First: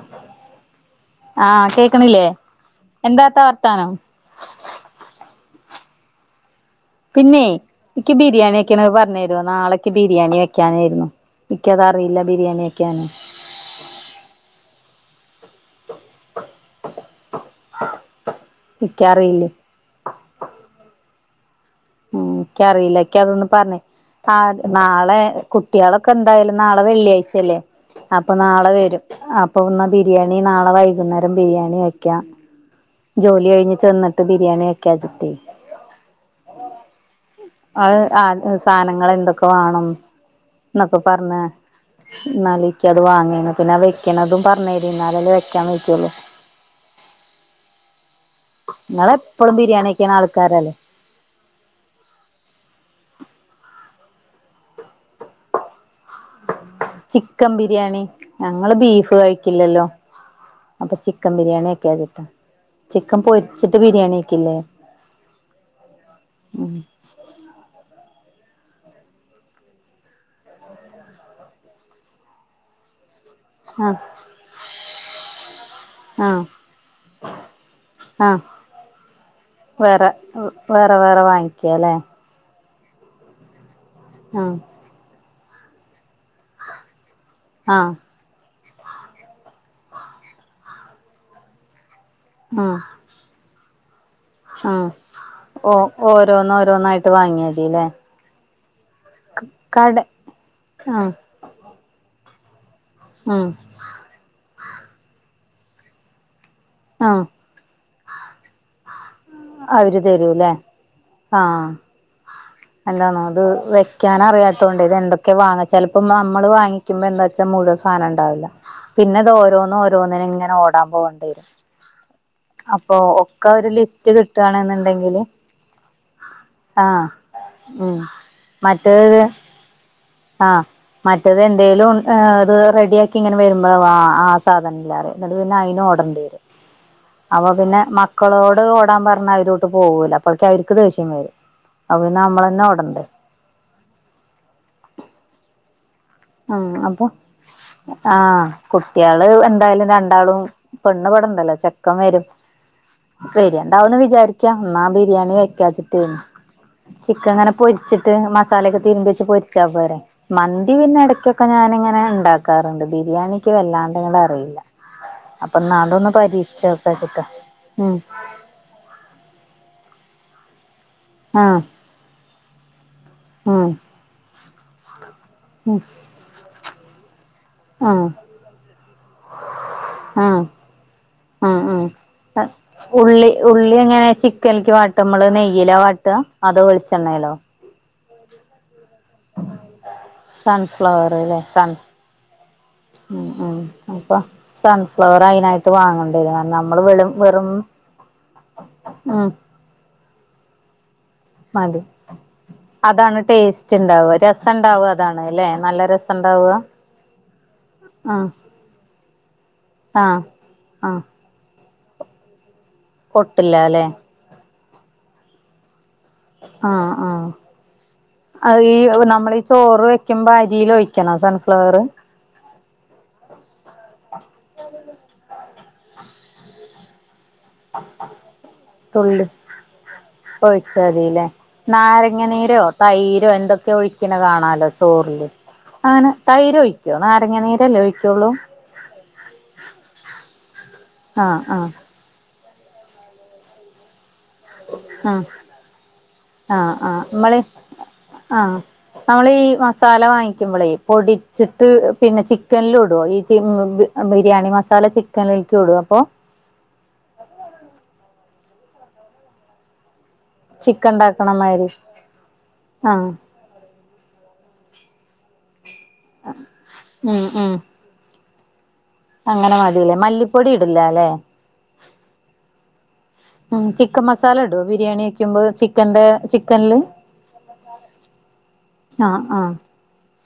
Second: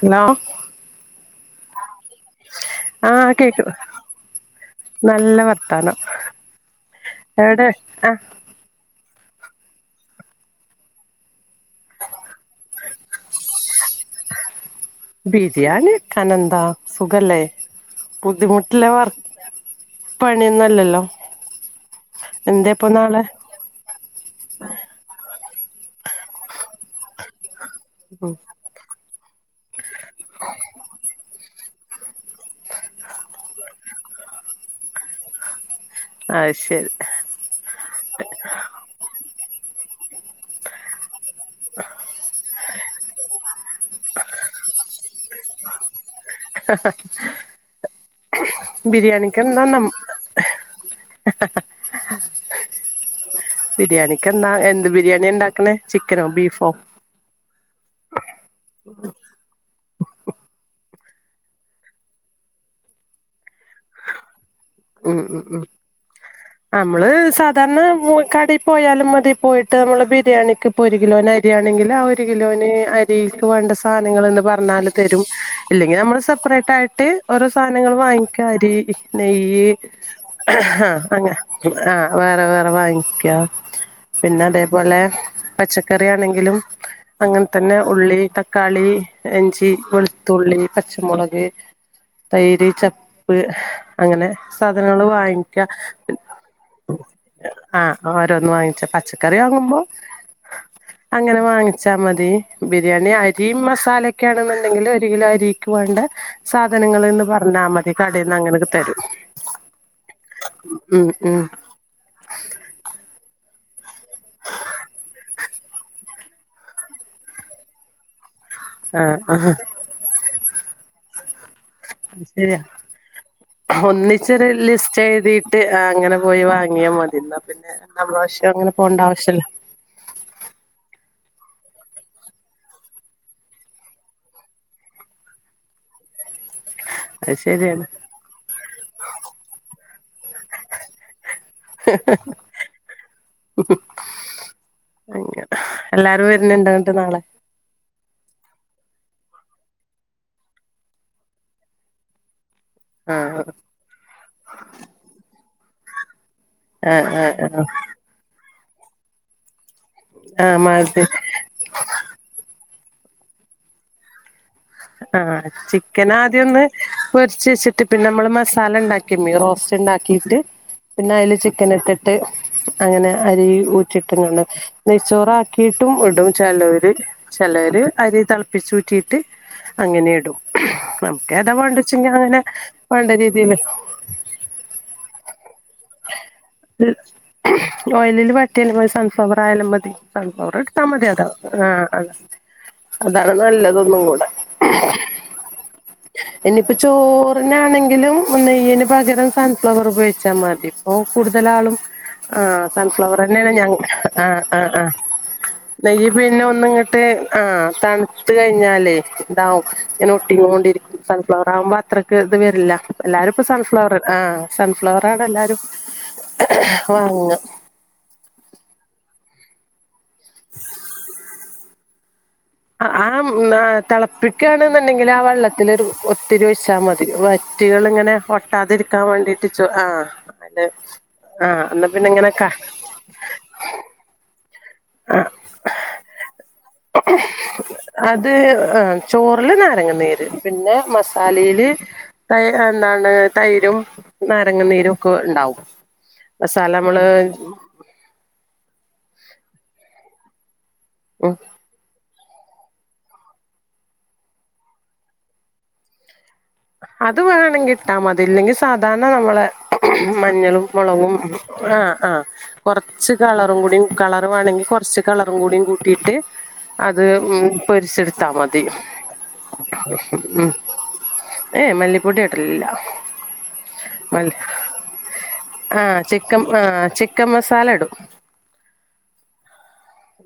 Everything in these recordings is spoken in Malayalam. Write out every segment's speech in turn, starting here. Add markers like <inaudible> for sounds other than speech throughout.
ഹലോ ആഹ് കേക്കുന്നില്ലേ ആഹ് കേക്ക് നല്ല വർത്താനം പിന്നെ എവിടെ ആ എനിക്ക് ബിരിയാണിക്കെ ചിക്കന് പറഞ്ഞു തരു നാളെക്ക് ബിരിയാണി വെക്കാനായിരുന്നു എനിക്കതറിയില്ല ബിരിയാണി വെക്കാന് ബിരിയാണി വക്കാനന്ത സുഖലേ ബുദ്ധിമുട്ടിലെ വർ ഇക്കറിയില്ലേ പണിയൊന്നുംല്ലല്ലോ ഉം എനിക്ക് അറിയില്ല എക്ക അതൊന്നന്ന് പറഞ്ഞേ ആഹ് നാളെ കുട്ടികളൊക്കെ എന്തായാലും നാളെ വെള്ളിയാഴ്ചല്ലേ അപ്പൊ നാളെ വരും അപ്പൊ ഒന്ന് ബിരിയാണി നാളെ വൈകുന്നേരം ബിരിയാണി വെക്ക ജോലി കഴിഞ്ഞിട്ട് ചെന്നിട്ട് ബിരിയാണി വക്കാ ചിട്ട അ യ്ശരി അത് സാധനങ്ങൾ എന്തൊക്കെ വേണം എന്നൊക്കെ പറഞ്ഞേ എന്നാൽ നിക്ക അത് വാങ്ങന ന്നെ വെക്കുന്നതും പറഞ്ഞരി ന്നാലത് വെക്കാൻ വക്കോള്ളൂ ഇങ്ങള് എപ്പളും ബിരിയാണിക്കെന്താ നം ബരിയാണി വെക്യണ ആൾക്കാരല്ലേ <inaudible> ബിരിയാണിക്ക് എന്താ എന്ത് ബിരിയാണിണ്ടാക്കണേ ചിക്കനോ ബീഫോ ചിക്കൻ ബിരിയാണി ഞങ്ങള് ബീഫ് കഴിക്കില്ലല്ലോ അപ്പൊ ചിക്കൻ ബിരിയാണി വെക്കച്ചിട്ട ചിക്കൻ പൊരിച്ചിട്ട് ബിരിയാണി വെക്കില്ലേ ഉം ഉം ഉം ഉം അമ്മള് സ തന്നെ മൂ കടയിൽ പോയാലും മതി പോയിട്ട് നമ്മള് ബിരിയാണിക്ക് ഇപ്പോ ഒരു കിലോ നരിയാണെങ്കിൽ ആ ഒര് ര് കിലോന് അരി വേണ്ട ആഹ് സാനങ്ങള്ന്ന് പറഞ്ഞാല് തരും ഇല്ലെങ്കി നമ്മള് ആഹ് സെപ്പറേറ്റ് ആയിട്ട് ഓരോ സാധനങ്ങൾ ആഹ് വാങ്ങിക്കാ അരി നെയ്യ് വേറെ അ വേറെ വേറെ അങ്ങ വാങ്ങിക്കാല്ലേ ആഹ് വേറെ വേറെ വാങ്ങിക പിന്നെ ആഹ് അതേപോലെ പച്ചക്കറി ആണെങ്കിലും അങ്ങൻ തന്നെ ആഹ് ഉള്ളി തക്കാളി ഇഞ്ചി വെളുത്തുള്ളി പച്ചമുളക് തൈര് ആഹ് ചപ്പ് അങ്ങനെ ആഹ് സാധനങ്ങള് വാങ്ങിക്ക ഓ ഓരോന്ന് ഓരോന്നായിട്ട് വാങ്ങിയാ മതില്ലേ ആഹ് ഓരോന്ന് വാങ്ങിച്ചാ പച്ചക്കറി വാങ്ങുമ്പോ കട ആഹ് അങ്ങനെ വാങ്ങിച്ചാ മതി ബിരിയാണി ആഹ് അരീം മസാലൊക്കേണ്ന്ന്ണ്ടെങ്കില് ഒരു കിലോ അരീക്ക് വേണ്ട സാധനങ്ങള് ആഹ് ന്ന് പറഞ്ഞാ മതി കടീന്ന് അങ്ങനെക്കെ തരും അവര് തരൂല്ലേ ഉം ഉം ആഹ് അല്ലാന്നോ ഇത് വെക്യാൻ അറിയാതോണ്ടേ ഇത് എന്തൊക്കെ വാങ്ങ ചെലപ്പോം നമ്മള് വാങ്ങി ക്കും ബോ എന്താ വച്ചാ മുഴുവൻ സാധനംണ്ടാവില്ല ആഹ് പിന്നെ ഇത് ആഹ് ഓരോന്നും ഓരോന്നിനിങ്ങനെ ഓടാൻ പോണ്ടിരും <inaudible> ശരിയ ഒരു ലിസ്റ്റ് ഒന്നിച്ചൊരു ലിസ്റ്റ് കിട്ടുകയാണെന്നുണ്ടെങ്കില് എഴുതിയിട്ട് ആഹ് അങ്ങനെ പോയി വാങ്ങിയാ ആഹ് മതി ഇന്നാ പിന്നെ ഉം നമ്മളാവശ്യം അങ്ങനെ പോണ്ട മറ്റേത് ആവശ്യല്ല ആഹ് മറ്റേത് എന്തേലും ഏഹ് ഇത് റെഡിയാക്കിങ്ങനെ വരുമ്പോളാവും ആഹ് ആ സാധനം ഇല്ലാറിയ ഇന്നട്ട് പിന്നെ അയിനും ഓടണ്ടിവരും അത് അപ്പൊ പിന്നെ ശരിയാണ് മക്കളോട് ഓടാൻ പറഞ്ഞ അവരോട്ട് പോവൂല അപ്പോഴേക്ക്‌ അവർക്ക് ദേഷ്യം വരും അപ്പൊ പിന്നെ നമ്മളന്നെ ഓടണ്ടേ അങ്ങനെ എല്ലാരും വ ഉം അപ്പൊ ആഹ് കുട്ട്യാള് എന്തായാലും രണ്ടാളും പെണ്ണ് ഇവടണ്ടല്ലോ ചെക്കം വരും ആഹ് വര്യണ്ടാവും ന്ന് വിചാരിക്യ എന്നാ ബിരിയാണി വെക്കാച്ചിട്ടേനു ആഹ് ആഹ് ചിക്കങ്ങനെ ആഹ് പൊരിച്ചിട്ട് മസാലയൊക്കെ തിരുബ്യച്ച് പൊരിച്ചാ പോരെ ആഹ് മന്തി മാ പിന്നെട കൊക്കെ ഞാനിങ്ങനെ ണ്ടാക്കാറുണ്ട് ബിരിയാണിക്ക് വല്ലാണ്ട്ങ്ങട്ട് അറിയില്ല ആഹ് അപ്പൊ ഇന്നാ അതൊന്ന് ചിക്കന് ആദ്യം ഒന്ന് പരീക്ഷിച്ചോക്കാച്ചിട്ടാ പൊരിച്ച് വെച്ചിട്ട് ഉം പിന്നെ നമ്മള് മസാലണ്ടാക്കി കിമ്മി റോസ്റ്റ്ണ്ടാക്കിട്ട് പിന്നെ അയില് ആഹ് ചിക്കൻ ഇട്ടിട്ട് അങ്ങനെ അരി ഉം ഊറ്റിട്ട്ങ്ങാണ്ട് നെയ്ച്ചോറ് ഉം ആക്കിയിട്ടും ഇടും ചെലോര് ചെലര് ആഹ് അരി തളപ്പിച്ച് ഊറ്റിയിട്ട് അങ്ങനെ ഇടും ആഹ് നമുക്ക് ഏതാ ആഹ് ആഹ് വേണ്ടച്ചെങ്കി അങ്ങനെ വേണ്ട രീതില് ഏഹ് ചിക്കൽക്ക് വാട്ട നമ്മള് നെയ്യയിലാ വട്ടാ അതോ വെളിച്ചെണ്ണേലോ ഓയിലില് വാട്ട്യാലും മ സൺഫ്ലവർ ആയാലും മതി സൺഫ്ലവർ ഇടുത്താ മതി അതാ അല്ലേ സൺ ആഹ് അ ഉം അതാണ് ഉം നല്ലതൊന്നും അപ്പൊ കൂടെ സൺഫ്ലവർ അയിനായിട്ട് വാങ്ങണ്ടിവരും കാരണം ഇനിയിപ്പം നമ്മള് വെളു വെറും ചോറിനാണെങ്കിലും നെയ്യ്ന് പകരം ഉം സൺ സൺഫ്ലവർ ഉപയോഗിച്ചാ മതി ഇപ്പോ കൂടുതലാളും മതി ആഹ് അതാണ് സൺഫ്ലവർന്നെണ് ഞങ് ടേസ്റ്റ് ഉണ്ടാവുക ആഹ് രസം ആഹ് ഉണ്ടാവുക ആഹ് അതാണ് അല്ലെ നല്ല നെയ്യ് രസം പിന്നെ ഉണ്ടാവുക ഒന്ന്ങ്ങട്ട് ആഹ് ആഹ് തണുത്ത് ക യിഞ്ഞാലേ ഇതാവും ഇങ്ങനെ ആഹ് ഒട്ടി ങ്ങോണ്ടിരിക്കും ആഹ് സൺഫ്ലവർ ആവുമ്പോ അത്രക്ക് ഇത് വരില്ല എല്ലാരും ഇപ്പ പൊട്ടില്ല അല്ലെ സൺഫ്ലവർ ആഹ് സൺഫ്ലവർ ആണ് എല്ലാരും ആഹ് ആജ വാങ്ങ അഈ നമ്മളീ ചോറ് വെ ക്കുമ്പോ അരീലൊഴിക്കണോ സൺഫ്ലവറ് അഹ് ആഹ് മ്മാ തളപ്പിക്കാണ്ന്നുണ്ടെങ്കിൽ ആ വെള്ളത്തിലൊരു ഒത്തിരി ഒഴിച്ചാൽ മതി വ റ്റ്കള്ങ്ങനെ ഒട്ടാതിരിക്കാൻ വേണ്ടിട്ടിച്ചു ആഹ് <unintelligible> നാരങ്ങനീരോ, തൈരോ, എന്തൊക്കെയോ ഒഴിക്കണ കാണാലോ ചോർല് അങ്ങനെ തൈര് ഒഴിക്കോ നാരങ്ങനീരല്ലേ ഒഴിക്കൊള്ളൂ അത് ആ ചോറില് നാരങ്ങ നീര് പിന്നെ മസാലീല് തൈ എന്താണ് തൈരും നാരങ്ങനീരും ക്കെ ആഹ് ഉണ്ടാവും. ആഹ് ആഹ് മസാലമ്മള് മ്മള് ആഹ് നമ്മൾ ഈ മസാല വാങ്ങിക്കുമ്പളേയ് ഉം പൊടിച്ചി ട്ട് പിന്നെ ചിക്കനിലുടുവോ ഈ ച്ചി ബിരിയാണി മസാല ചിക്കനിലേക്ക് ഇടുവോ അപ്പോ അത് വേണങ്കിട്ടാ മതി ഇല്ലെങ്കി സാധാരണ നമ്മളെ മഞ്ഞളും ചിക്കൻ മൊളകും ഇണ്ടാക്കണമാതിരി ആഹ് ആഹ് ആഹ് കുറച്ച് കളറും കൂടി കളറ് വേണങ്കിൽ കൊർച്ച് കളറും കൂടി കൂട്ടിയിട്ട് അത് ഉം പൊരിച്ചെടു ത്താ മതി അങ്ങനെ മതിലേ മല്ലിപ്പൊടി ഇടില്ല ല്ലേ ഏയ് മല്ലിപ്പൊടി ഇടലില്ല ഉം ചിക്കൻ മല്ലി മസാല ഇടുവോ ബിരിയാണി വെക്കുമ്പോ ആഹ് ചിക്കന്റെ, ചിക്കൻ ചിക്കനില് ആഹ് ചിക്കൻ മസാല ഇടും ആഹ് ആഹ്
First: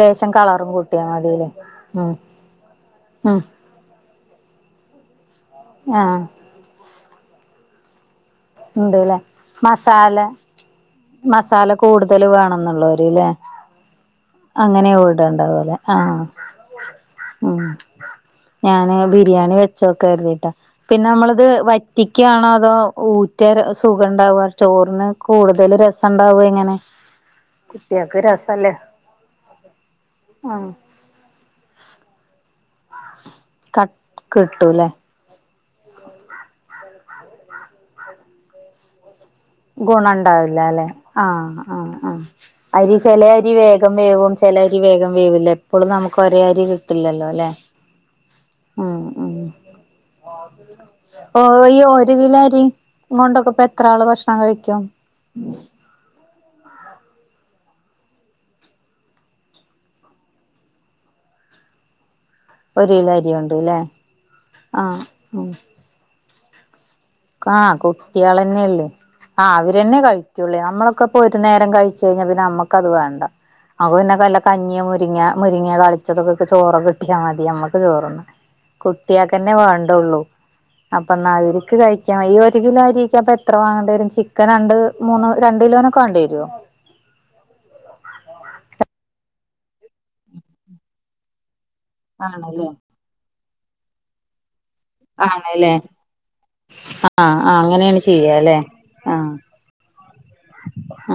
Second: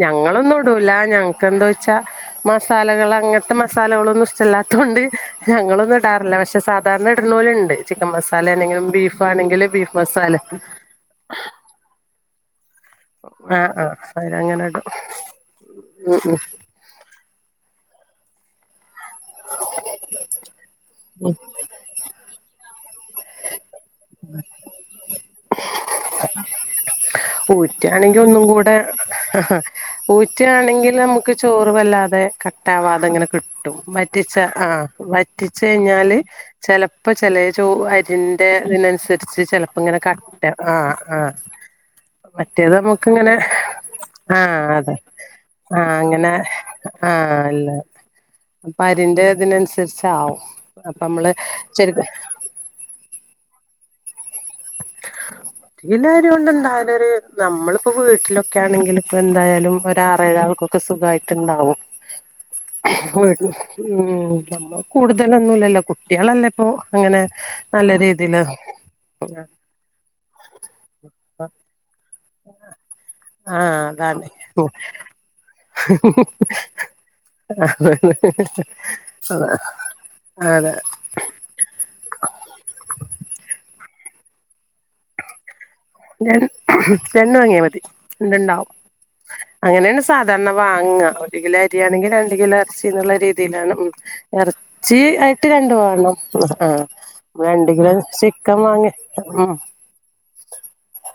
ലേശം കളറും ഞങ്ങളൊന്നുഇടൂല, കൂട്ടിയാ മതില്ലേ ഞങ്ങക്കെന്താ വച്ചാ ഉം ഉം മസാലകളങ്ങത്തെ മ മസാലകളൊന്നും ഇഷ്ടല്ലാത്തോണ്ട് ഞങ്ങളൊന്നും ആഹ് ഇടാറില്ല. പക്ഷെ സാധാരണ ഇട്ണോല്ണ്ട് ചിക്കൻ മസാലേണെങ്കിലും ബീഫാണെങ്കില് ബീഫ് മസാല മസാല കൂടുതൽ വേണംന്നുള്ളോ ല് മതീല്ലേ ആഹ് ആഹ് അവരങ്ങനെ ഇടും അങ്ങനെയാവു ഇടെണ്ടത് ലെ ഉം ആഹ് ഉം ഞാന് ബിരിയാണി വെച് ച്ചോക്ക കരുതിട്ടാ, പിന്നെ നമ്മള്ത് വറ്റിക്കാണോ അതോ ഊറ്റ് <unintelligible> സുഖം ഉണ്ടാവുക ചോറിന് കൂടുതല് രസണ്ടാവ എങ്ങനെ കുട്ടികൾക്ക് ഉറ്റാണെങ്കി രസല്ലേ ഒന്നുംകൂടെ ആഹ് ഊറ്റാണെ ങ്കിൽ നമുക്ക് ചോറ് വല്ലാതെ കട്ടാവാതെങ്ങനെ കിട്ടും. ക വറ്റിച്ച ആഹ് കിട്ടൂല്ലേ വറ്റ് റ്റിച്ചു കഴിഞ്ഞാല് ചെലപ്പോ ചേലെ ചോ അരിന്റെ തിനനുസരി ച്ച് ചെലപ്പങ്ങനെ ഗുണം കട്ട ആഹ് ആഹ് മ്മ്ഹ് അത് ചെല അരി വേഗം വേവും ആ ചേലെ അരി വേഗം വേവില്ല. എപ്പളും നമുക്ക് ഒരേ അരി ആഹ് കിട്ടില്ലല്ലോ ആഹ് അല്ലെ ല്ല അപ്പ ഉം അരിന്റെ ഉം ഇതിനനുസരിച്ച് ആവും അപ്പൊമ്മള് ശരിക്ക് - ങൊണ്ടൊക്കെ പ്പെത്രാള് ഭക്ഷണം കഴിക്കും ഒരിലെ അരികൊണ്ട് ഉണ്ടായാല് ഒരു നമ്മളിപ്പോ വീട്ടിലൊക്കേണെങ്കില് പ്പോ എന്തായാലും ഒരു ആറേഴാൾക്കൊ ക്കൊ സുഖായിട്ടുണ്ടാവും <inaudible> കിലോ അരികൊണ്ട് ല്ലേ <unintelligible> <inaudible> നമ്മൾ ആഹ് ഉം കൂടുതലൊന്നുല്ലല്ലോ കുട്ടികളല്ലെപ്പൊ അങ്ങനെ ആഹ് നല്ല രീതിയില് കുട്ടികളന്നെല്ലേ ആഹ് അവര് തന്നെ കഴിക്കൂള്ളൂ. നമ്മളൊക്കെപ്പൊ ഒരു നേരം കഴിച്ചു കഴിഞ്ഞാ പിന്നെ അമ്മക്കത് വേണ്ട ആഹ് അപ്പോ പിന്നെ അതാണ് വല്ല കഞ്ഞിയോ മുരിങ്ങ മുരിങ്ങ താളിച്ചതൊക്കെ ഒക്കെ ചോറ് കിട്ടിയാ മതി അമ്മക്ക് ചോറ്ന്ന കുട്ട്യാക്കന്നെ വേണ്ടൊള്ളൂ അതെ അപ്പന്ന അവര്ക്ക് കഴിക്കാം ഈ ഒരു കിലോ അരിക്കെ അപ്പ എത്ര വാങ്ങണ്ടെ വരും ചിക്കൻ രണ്ട് മൂന്ന് രണ്ട് കിലോ രൻ രണ്ട് വാങ്ങിയാ മതി രണ്ട്ണ്ടാവും. അങ്ങനെണ് സാധാരണ വാങ്ങ ഒരു കിലോ അരിയാണെങ്കി രണ്ട് കിലോ ആണല്ലേ എറച്ചി ന്നുള്ള രീതിയിലാണ്. എറ ച്ചി ആയിട്ട് രണ്ടു ആണല്ലേ വേണം. ആ ആഹ് അപ്പോ ആഹ് രണ്ട് കിലോ അങ്ങനെയാണ് ചെയ്യാല്ലേ ചിക്കൻ വാങ്ങി ഉം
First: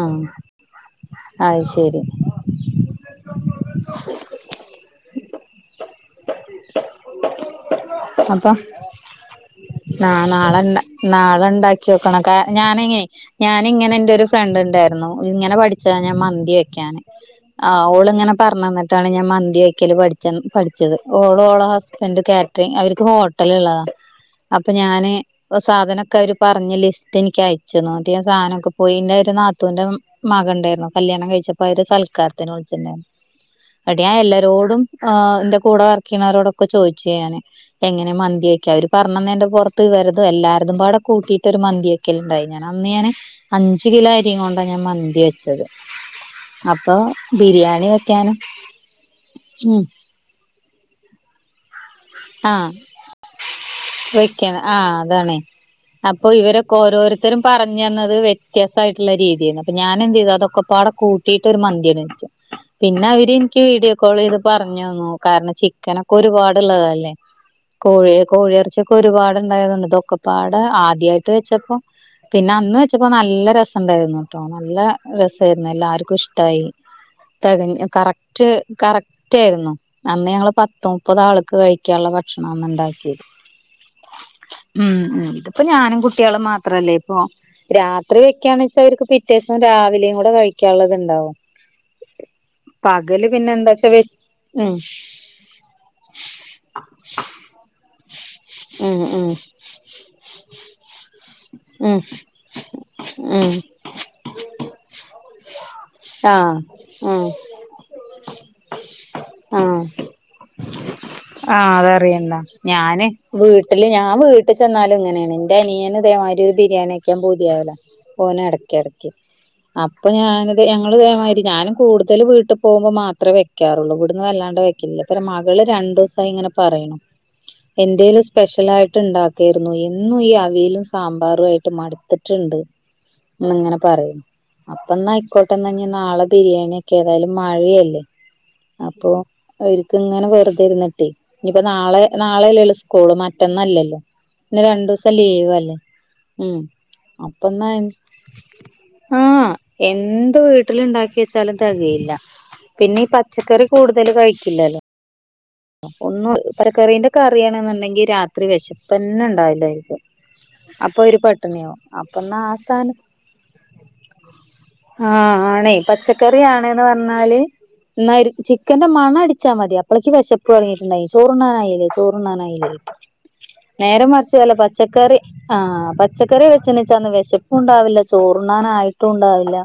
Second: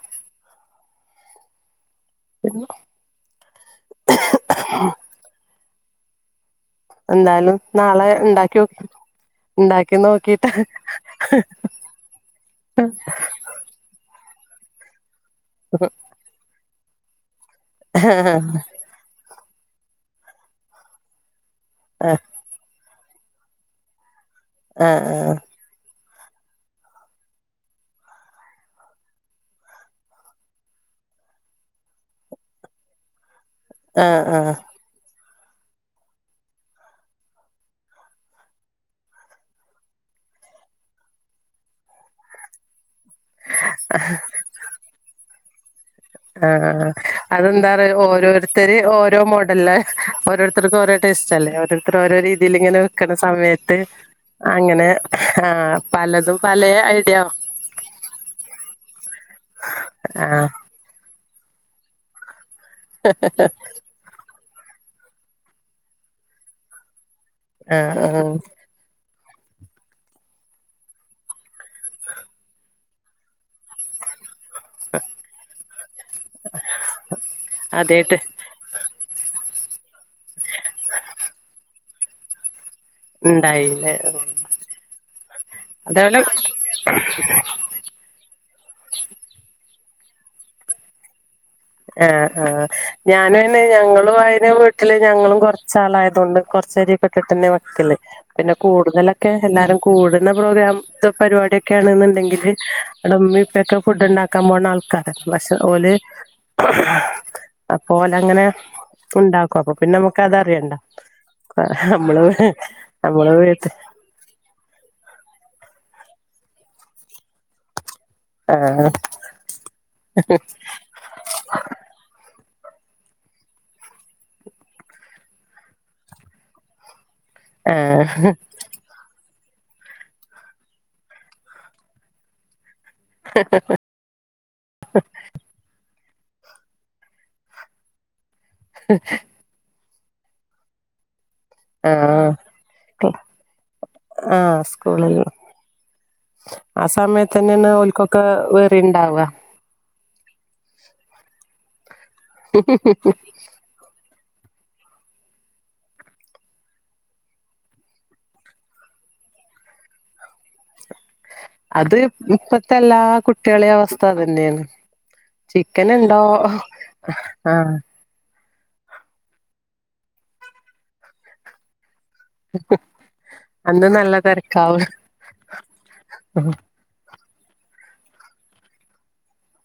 ഉം അഹ് ശരി <inaudible> <inaudible> <inaudible> എന്തായാലും നാളെ ഇണ്ടാക്കി കിം ന്ന നാളെണ്ട നാളെ ണ്ടാക്കികോകണംക ഞാനേയ് ഞാനിങ്ങനെ ന്റെറ ഒരു ഫ്രണ്ട് ണ്ടാര് രുന്നു ഇങ്ങനെ പഠിച്ചതാ ഞാമന്തി വെക്കാന് ആ ഓള്ങ്ങനെ പറഞ്ഞന്നിട്ടാണ് ഞാൻ മന്തി വയ്ക്കല് പഠിച്ച പഠിച്ചത് ഓള് ഓള ഹസ്ബൻഡ്കാ ത് അവർക്ക് ഹോട്ടലള്ളതാ അപ്പൊ ആ ഞാന് പ്പ സാധനൊക്കെ അവര്പറഞ്ഞലിസ്റ്റ്എനിക്ക് അയച്ചന്നുന്നിട് സാധനക്കെ എന്റെന്നാ ഒരുന്നാ ത്തുന്റെമ മക ണ്ടാര്ന്നു കല്യാണം കഴിച്ചപ്പോ അവരെ സൽക്കാരത്തിന് വിളിച് ണ്ട് ര് ന്നു ട് ആ ഞാ ആ എല്ലരോടും എന്റെ കൂടെ വർക്ക് യ്ണരോടൊക്കെ ചോയ്ച്ഞാന്. എങ്ങനെ മന്തിയാക്കി അവര്പറഞ്ഞന്നിന്റെ പൊറ്ത്ത് ഇവരതും എല്ലാര തുപാടെ കൂട്ടിയിട്ട്ഒരു മന്തി ഒരു മന്തിയാ ക ല് ണ്ടായി ഞാൻ അന്ന് ഞാന് അഞ്ച് കിലോ അരികൊണ്ടാഞാൻമന്തി വെച്ചത് ആഹ അപ്പൊ അതെന്താ റ ബിരിയാണി വെക്കാനും ഓരോരുത്തര് ഓരോ മോഡല് ഉം ഓരോര് രക്കരോ ടെ സ്റ്റ്ല്ലേ ഓരോ ര് രീതിയില് ആഹ് ഇങ്ങനെ ക്കണ സമയത്ത് വെക്കണം അങ്ങനെ ആഹ് അതാണേ ആഹ അപ്പൊ പലതുംപലെഐഡിയ വിത്യ സായിട്ടുള്ളരീതിര്ന്നു അപ്പൊ ഞാനെന്ത്തു അതൊക്കെ പാടെ കൂ കു ട്ടിട്ട് ഒരു മന്തിട്ച്ചുപിന്നെഅവര് എനിക്ക് വീടി കൊളിത് പറഞ്ഞന്നു കാരണം ചിക്കനൊക്കെ ഒരുപാട്ള്ളതല്ലേ ആ ആ കോഴി കോഴിഇറച്ച തക്കെ ഒരുപാട്ണ്ടായതോണ്ട് ദൊക്കപ്പാടെ ആദ്യായിട്ട് വെച്ചപ്പം പിന്നെ അന്ന് വെച്ചപ്പോ നല്ല രസണ്ടായിരുന്നു അ നല്ല രസര്ന്നു എല്ലാര് ക്കും ഇഷ്ടായി തകന് അതായിട്ട് കറക്റ്റ് കറക് റ്റ് രുന്നു അന്ന് ഞങ്ങള് പത്ത് മുപ്പത ആൾക്ക് കഴിക്കാള്ള ഭക്ഷണം അന്ന് ഉണ്ടാക്കിര്ന്നു ഉണ്ടായില്ലേ ഉം ഉ ഇതിപ്പോ ഞാനും അതേപോലെ കുട്യളും മാത്രല്ലേ ഇപ്പൊ രാത്രി വെക്കാണച്ച അവര്ക് പിറ്റെസം രാവിലെകൂടെ കഴിക്കാള്ളത്ണ്ടാകും ആഹ ആ ഞാന് പിന്നെ അയ്ന് എന്താച്ചാ വെ ഞങ്ങളും അയ് ന് ഉം വീട്ടില് ഞങ്ങളും കൊറ ച്ചാല ആയതുകൊണ്ട് കൊറച് രികെട് തന്നെ വെക്കല് പിന്നെ ഉം ഉം കൂടുതലൊക്കെ എല്ലാരും കൂടുണ പ്രോഗ്ര പരിപാടിക്കെന്ന്ണ്ട ങ്കില് ബടെ ഉം ഉം ഇമ്മഇപ്പക്കെഫുഡ് ഇണ്ടാക്കാൻ പോണ ആൾക്കാര പക്ഷെ ഓല് ഉം ആഹ് അപ്പോ ഓലങ്ങനെ ഉണ്ടാക്കും അപ്പൊ ഉം പിന്നെ നമുക്ക് അതറിയണ്ട ആഹ നമ്മള് അതറിയണ്ടാ ഞാന് നമ്മള് വീട്ട് വീട്ടില് ഞവീട്ട ചെന്നലു ഇങ്ങനെണ് ഇന്റെ അനിയന് ഇതേമാതിരി ഒരു ബിരിയാണി ക്കാൻ പുതിയാവല ഓന് ഇടക്ക്‌ ആഹ് ഇടക്ക്‌ അപ്പൊ ഞാനത് ഞങ്ങള്ഇതേ മാതിരി ഞാനും കൂടുതൽ വീട് പോവു മ്പോ മാത്രെവെക്കാറുള്ളു ബ് ട് ന്ന് വല്ലാണ്ടെ വെക്കില്ല പിന്നെ മകള് രണ്ടുസാ യി ദഇങ്ങനെ പറയണു ന്തേലും ആഹ് സ്പെഷ്യല് ആയിട്ട് ണ്ടാക്കാറ്ന്നു എന്നും ഈ അവിയലും സാമ്പാറും ആയിട്ട് മട്ത്തിട്ടുണ്ട് ന്ന ങ്ങനെ പറിം അപ്പ ന്ന ആയ്ക്കോട്ടെന്ന നാളെ ബിരിയാണിക്കെഏതായാലും മഴയല്ലേ അപ്പൊ വര്ക്ക്‌ ഇങ്ങനെ വെറുതെ ഇരുന്നിട്ട് നിപ്പോ നാളെ ആഹ് നാളെല്ലേസ് കുള് മറ്റന്നല്ലല്ലോ ആഹ് ഇന്ന് രണ്ടു സം സ്കൂളിൽ ലീവ് അല്ലേ ഉം ആ സമയത്ത് അപ്പ ന്ന തന്നെയാണ് ഓൽക്കൊക്കെ വെറി ഉണ്ടാവുക എന്ത് വീട്ടില ഉണ്ടാക്കിച്ചാലുംതെ കയില്ല പിന്നെപ പചക്കറി കൂടുതല് കഴിക്കില്ലല്ലോ ഒന്ന് പരക്കറീന്റെ കറിയണെന്ന് ണ്ടെങ്കി രാത്രി വിശപ്പന്നെ ഉണ്ടാവില്ലായിരിക്കും അപ്പൊ ഒരു പ്പ് അത് ഇപ്പത്തെ എല്ലാ കുട്ടിളെ അവസ്ഥ തന്നെണ് ആ ആണേ പച്ചക്കറി ആണന്ന് പറഞ്ഞാല് ആഹ് എന്നായി ര് ചിക്കന്റെ മണ അടിച്ചാ മതി അപ്പോളക്ക് വിശപ്പ് ഇറങ്ങിടണ്ടായി ചോറ്ണാനായില്ലേ ചോറ് ണ്ണാനായിലെ അന്ന് നേര നല്ല മറി ച്ച് വല്ല തിരക്കാവും പച്ചക്കറി ആഹ പച്ചക്കറി വെചാ ച്ചന്ന് വിശപ് ണ്ടാവില്ല ചോറണാനായിട്ടും ഉണ്ടാവില്ല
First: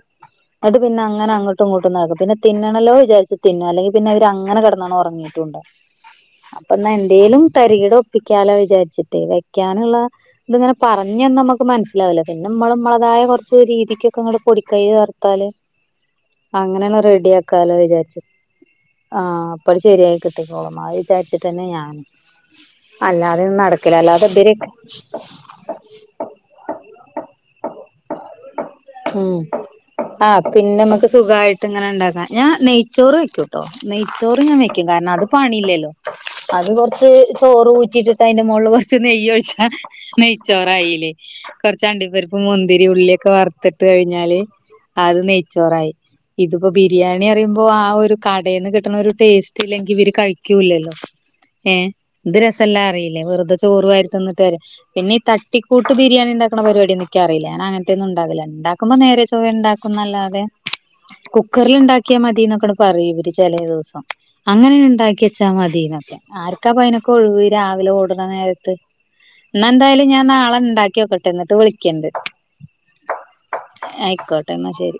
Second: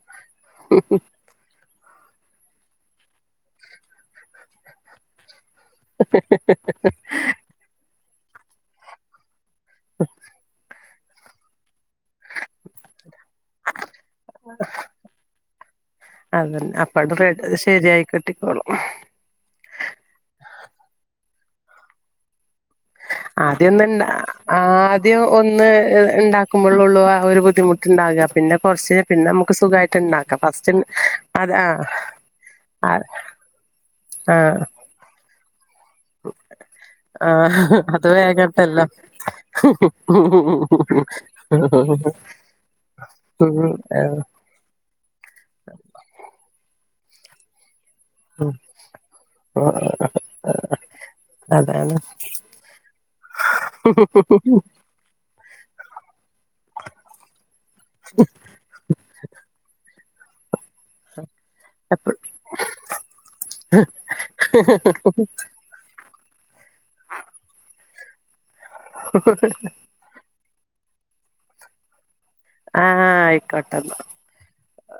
എന്നിട്ട് പിന്നെ അങ്ങനെ അങ്ങ് ട്ടും ങ്ങ്ട്ടു ഇ ങ്ങ് ട്ടു ന്നട് ക്കും പിെ തിണലോ വിചാരിച്ച് തിന്നഅല്ലെങ്ക പിന്നെ അവര് അങ്ങനെ കിടന്ന് ഉറങ്ങിയിട്ടുണ്ടാ അപ്പൊ ന്ന എന്തേലും തരികി ട ഒപ്പിക്കാലോ വിചാരിച്ചിട്ട് വെക്കാനുള്ള ത് ങ്ങനെ പറഞ്ഞന്നനമുക്ക് മനസ് ഇല്ലല്ലോ പിന്നെ നമ്മള് നമ്മളതായ കുറച്ച് രീതിക്കൊക്കെ മ്മള് പൊടിക്കൈ വർത്താല് അതന്നെ അങ്ങനെയനെ അപ്പട് റെഡി ആക്കാലോ ശരിയായി വിചാരിച്ച കിട്ടിക്കോളും ആഹ അപത് ശെരിയായി കിട്ടിക്കോളും അത് വിചാരിച്ചിട്ട തന്നെ ഞാനും അല്ലാതെയൊന്നും ആദ്യ ഒന്ന് നടക്കില്ല ഇണ്ട അല്ലാതെ ഇബര് ആദ്യം ഒന്ന് ഉണ്ടാക്കുമ്പോഴള്ളൂ ആ ഒരു ബുദ്ധിമുട്ട്ുണ്ടാകുകറ പിന്നെ കുറച്ച് പിന്നെ ഉം നമുക്ക് സുഖമായിട്ട് ആഹ് ഉണ്ടാക്കാം പിന്നെ ഫസ്റ്റ് നമുക്ക് അത് സുഖായിട്ട് ആ ോ നെയ്ച്ചോറ് ഞാൻ വെക്കും കാരണം അത് പണിയില്ലല്ലോ അത് കൊറച്ച് ചോറ് ആഹ് അത് ഊറ്റിട്ടിട്ട് അതിന്റെ മോള്ള് വേഗണ്ടല്ലോ കൊറച്ച് നെയ്യ് ഒഴിച്ചാ നെയ്ചോറായില്ലേ കുറച്ചണ്ടി പരിപ്പ് മുന്തിരി ഉള്ളിയൊക്കെ വറുത്തിട്ട് കഴിഞ്ഞാല് അത് നെയ്ച്ചോറായി ഇതിപ്പോ ബിരിയാണി പറയുമ്പോ ആ ഒരു കടയിൽന്ന് കിട്ടുന്ന ഒരു ടേസ്റ്റ് ല്ലെങ്കിൽ ഇവര് കഴിക്കൂല്ലല്ലോ ഏഹ അതാണ് ഇത് രസമല്ലാ അറിയില്ലേ വെറുതെ ചോറു ആായി തന്നിട്ട് വരെ പിന്നെ തട്ടിക്കൂട്ട് ബിരിയാണി ഉണ്ടാക്ക പരിപാടി എന്നൊക്ക അറിയില്ല ഞാ അങ്ങനത്തന്നും ഉാകില്ലണ്ടാക്ക ആുമ്പോ നേരെ ചോ. റ് ഉണ്ടാക്കുന്നല്ലാതെ കുക്കറിൽ ഉണ്ടാക്കിയാൽ മതി എന്നൊക്കൊണ് പറയും ഇവര് ചില ദിവസം അങ്ങനെ ഉണ്ടാക്കി വെച്ചാൽ മതിന്നൊക്കെആർക്കാ പഴി നൊകെ ഒഴിവ് രാവിലെ ഓടുന്ന നേര ഇന്ന എന്തായാലും ഞാൻ നാളെ ഉണ്ടാക്കിോക്കട്ടെ എന്നിട്ട് വിളിക്കണ്ട് ആഹ ആയിക്കോട്ടന്നാ ആയിക്കോട്ടെ എന്നാ ശരി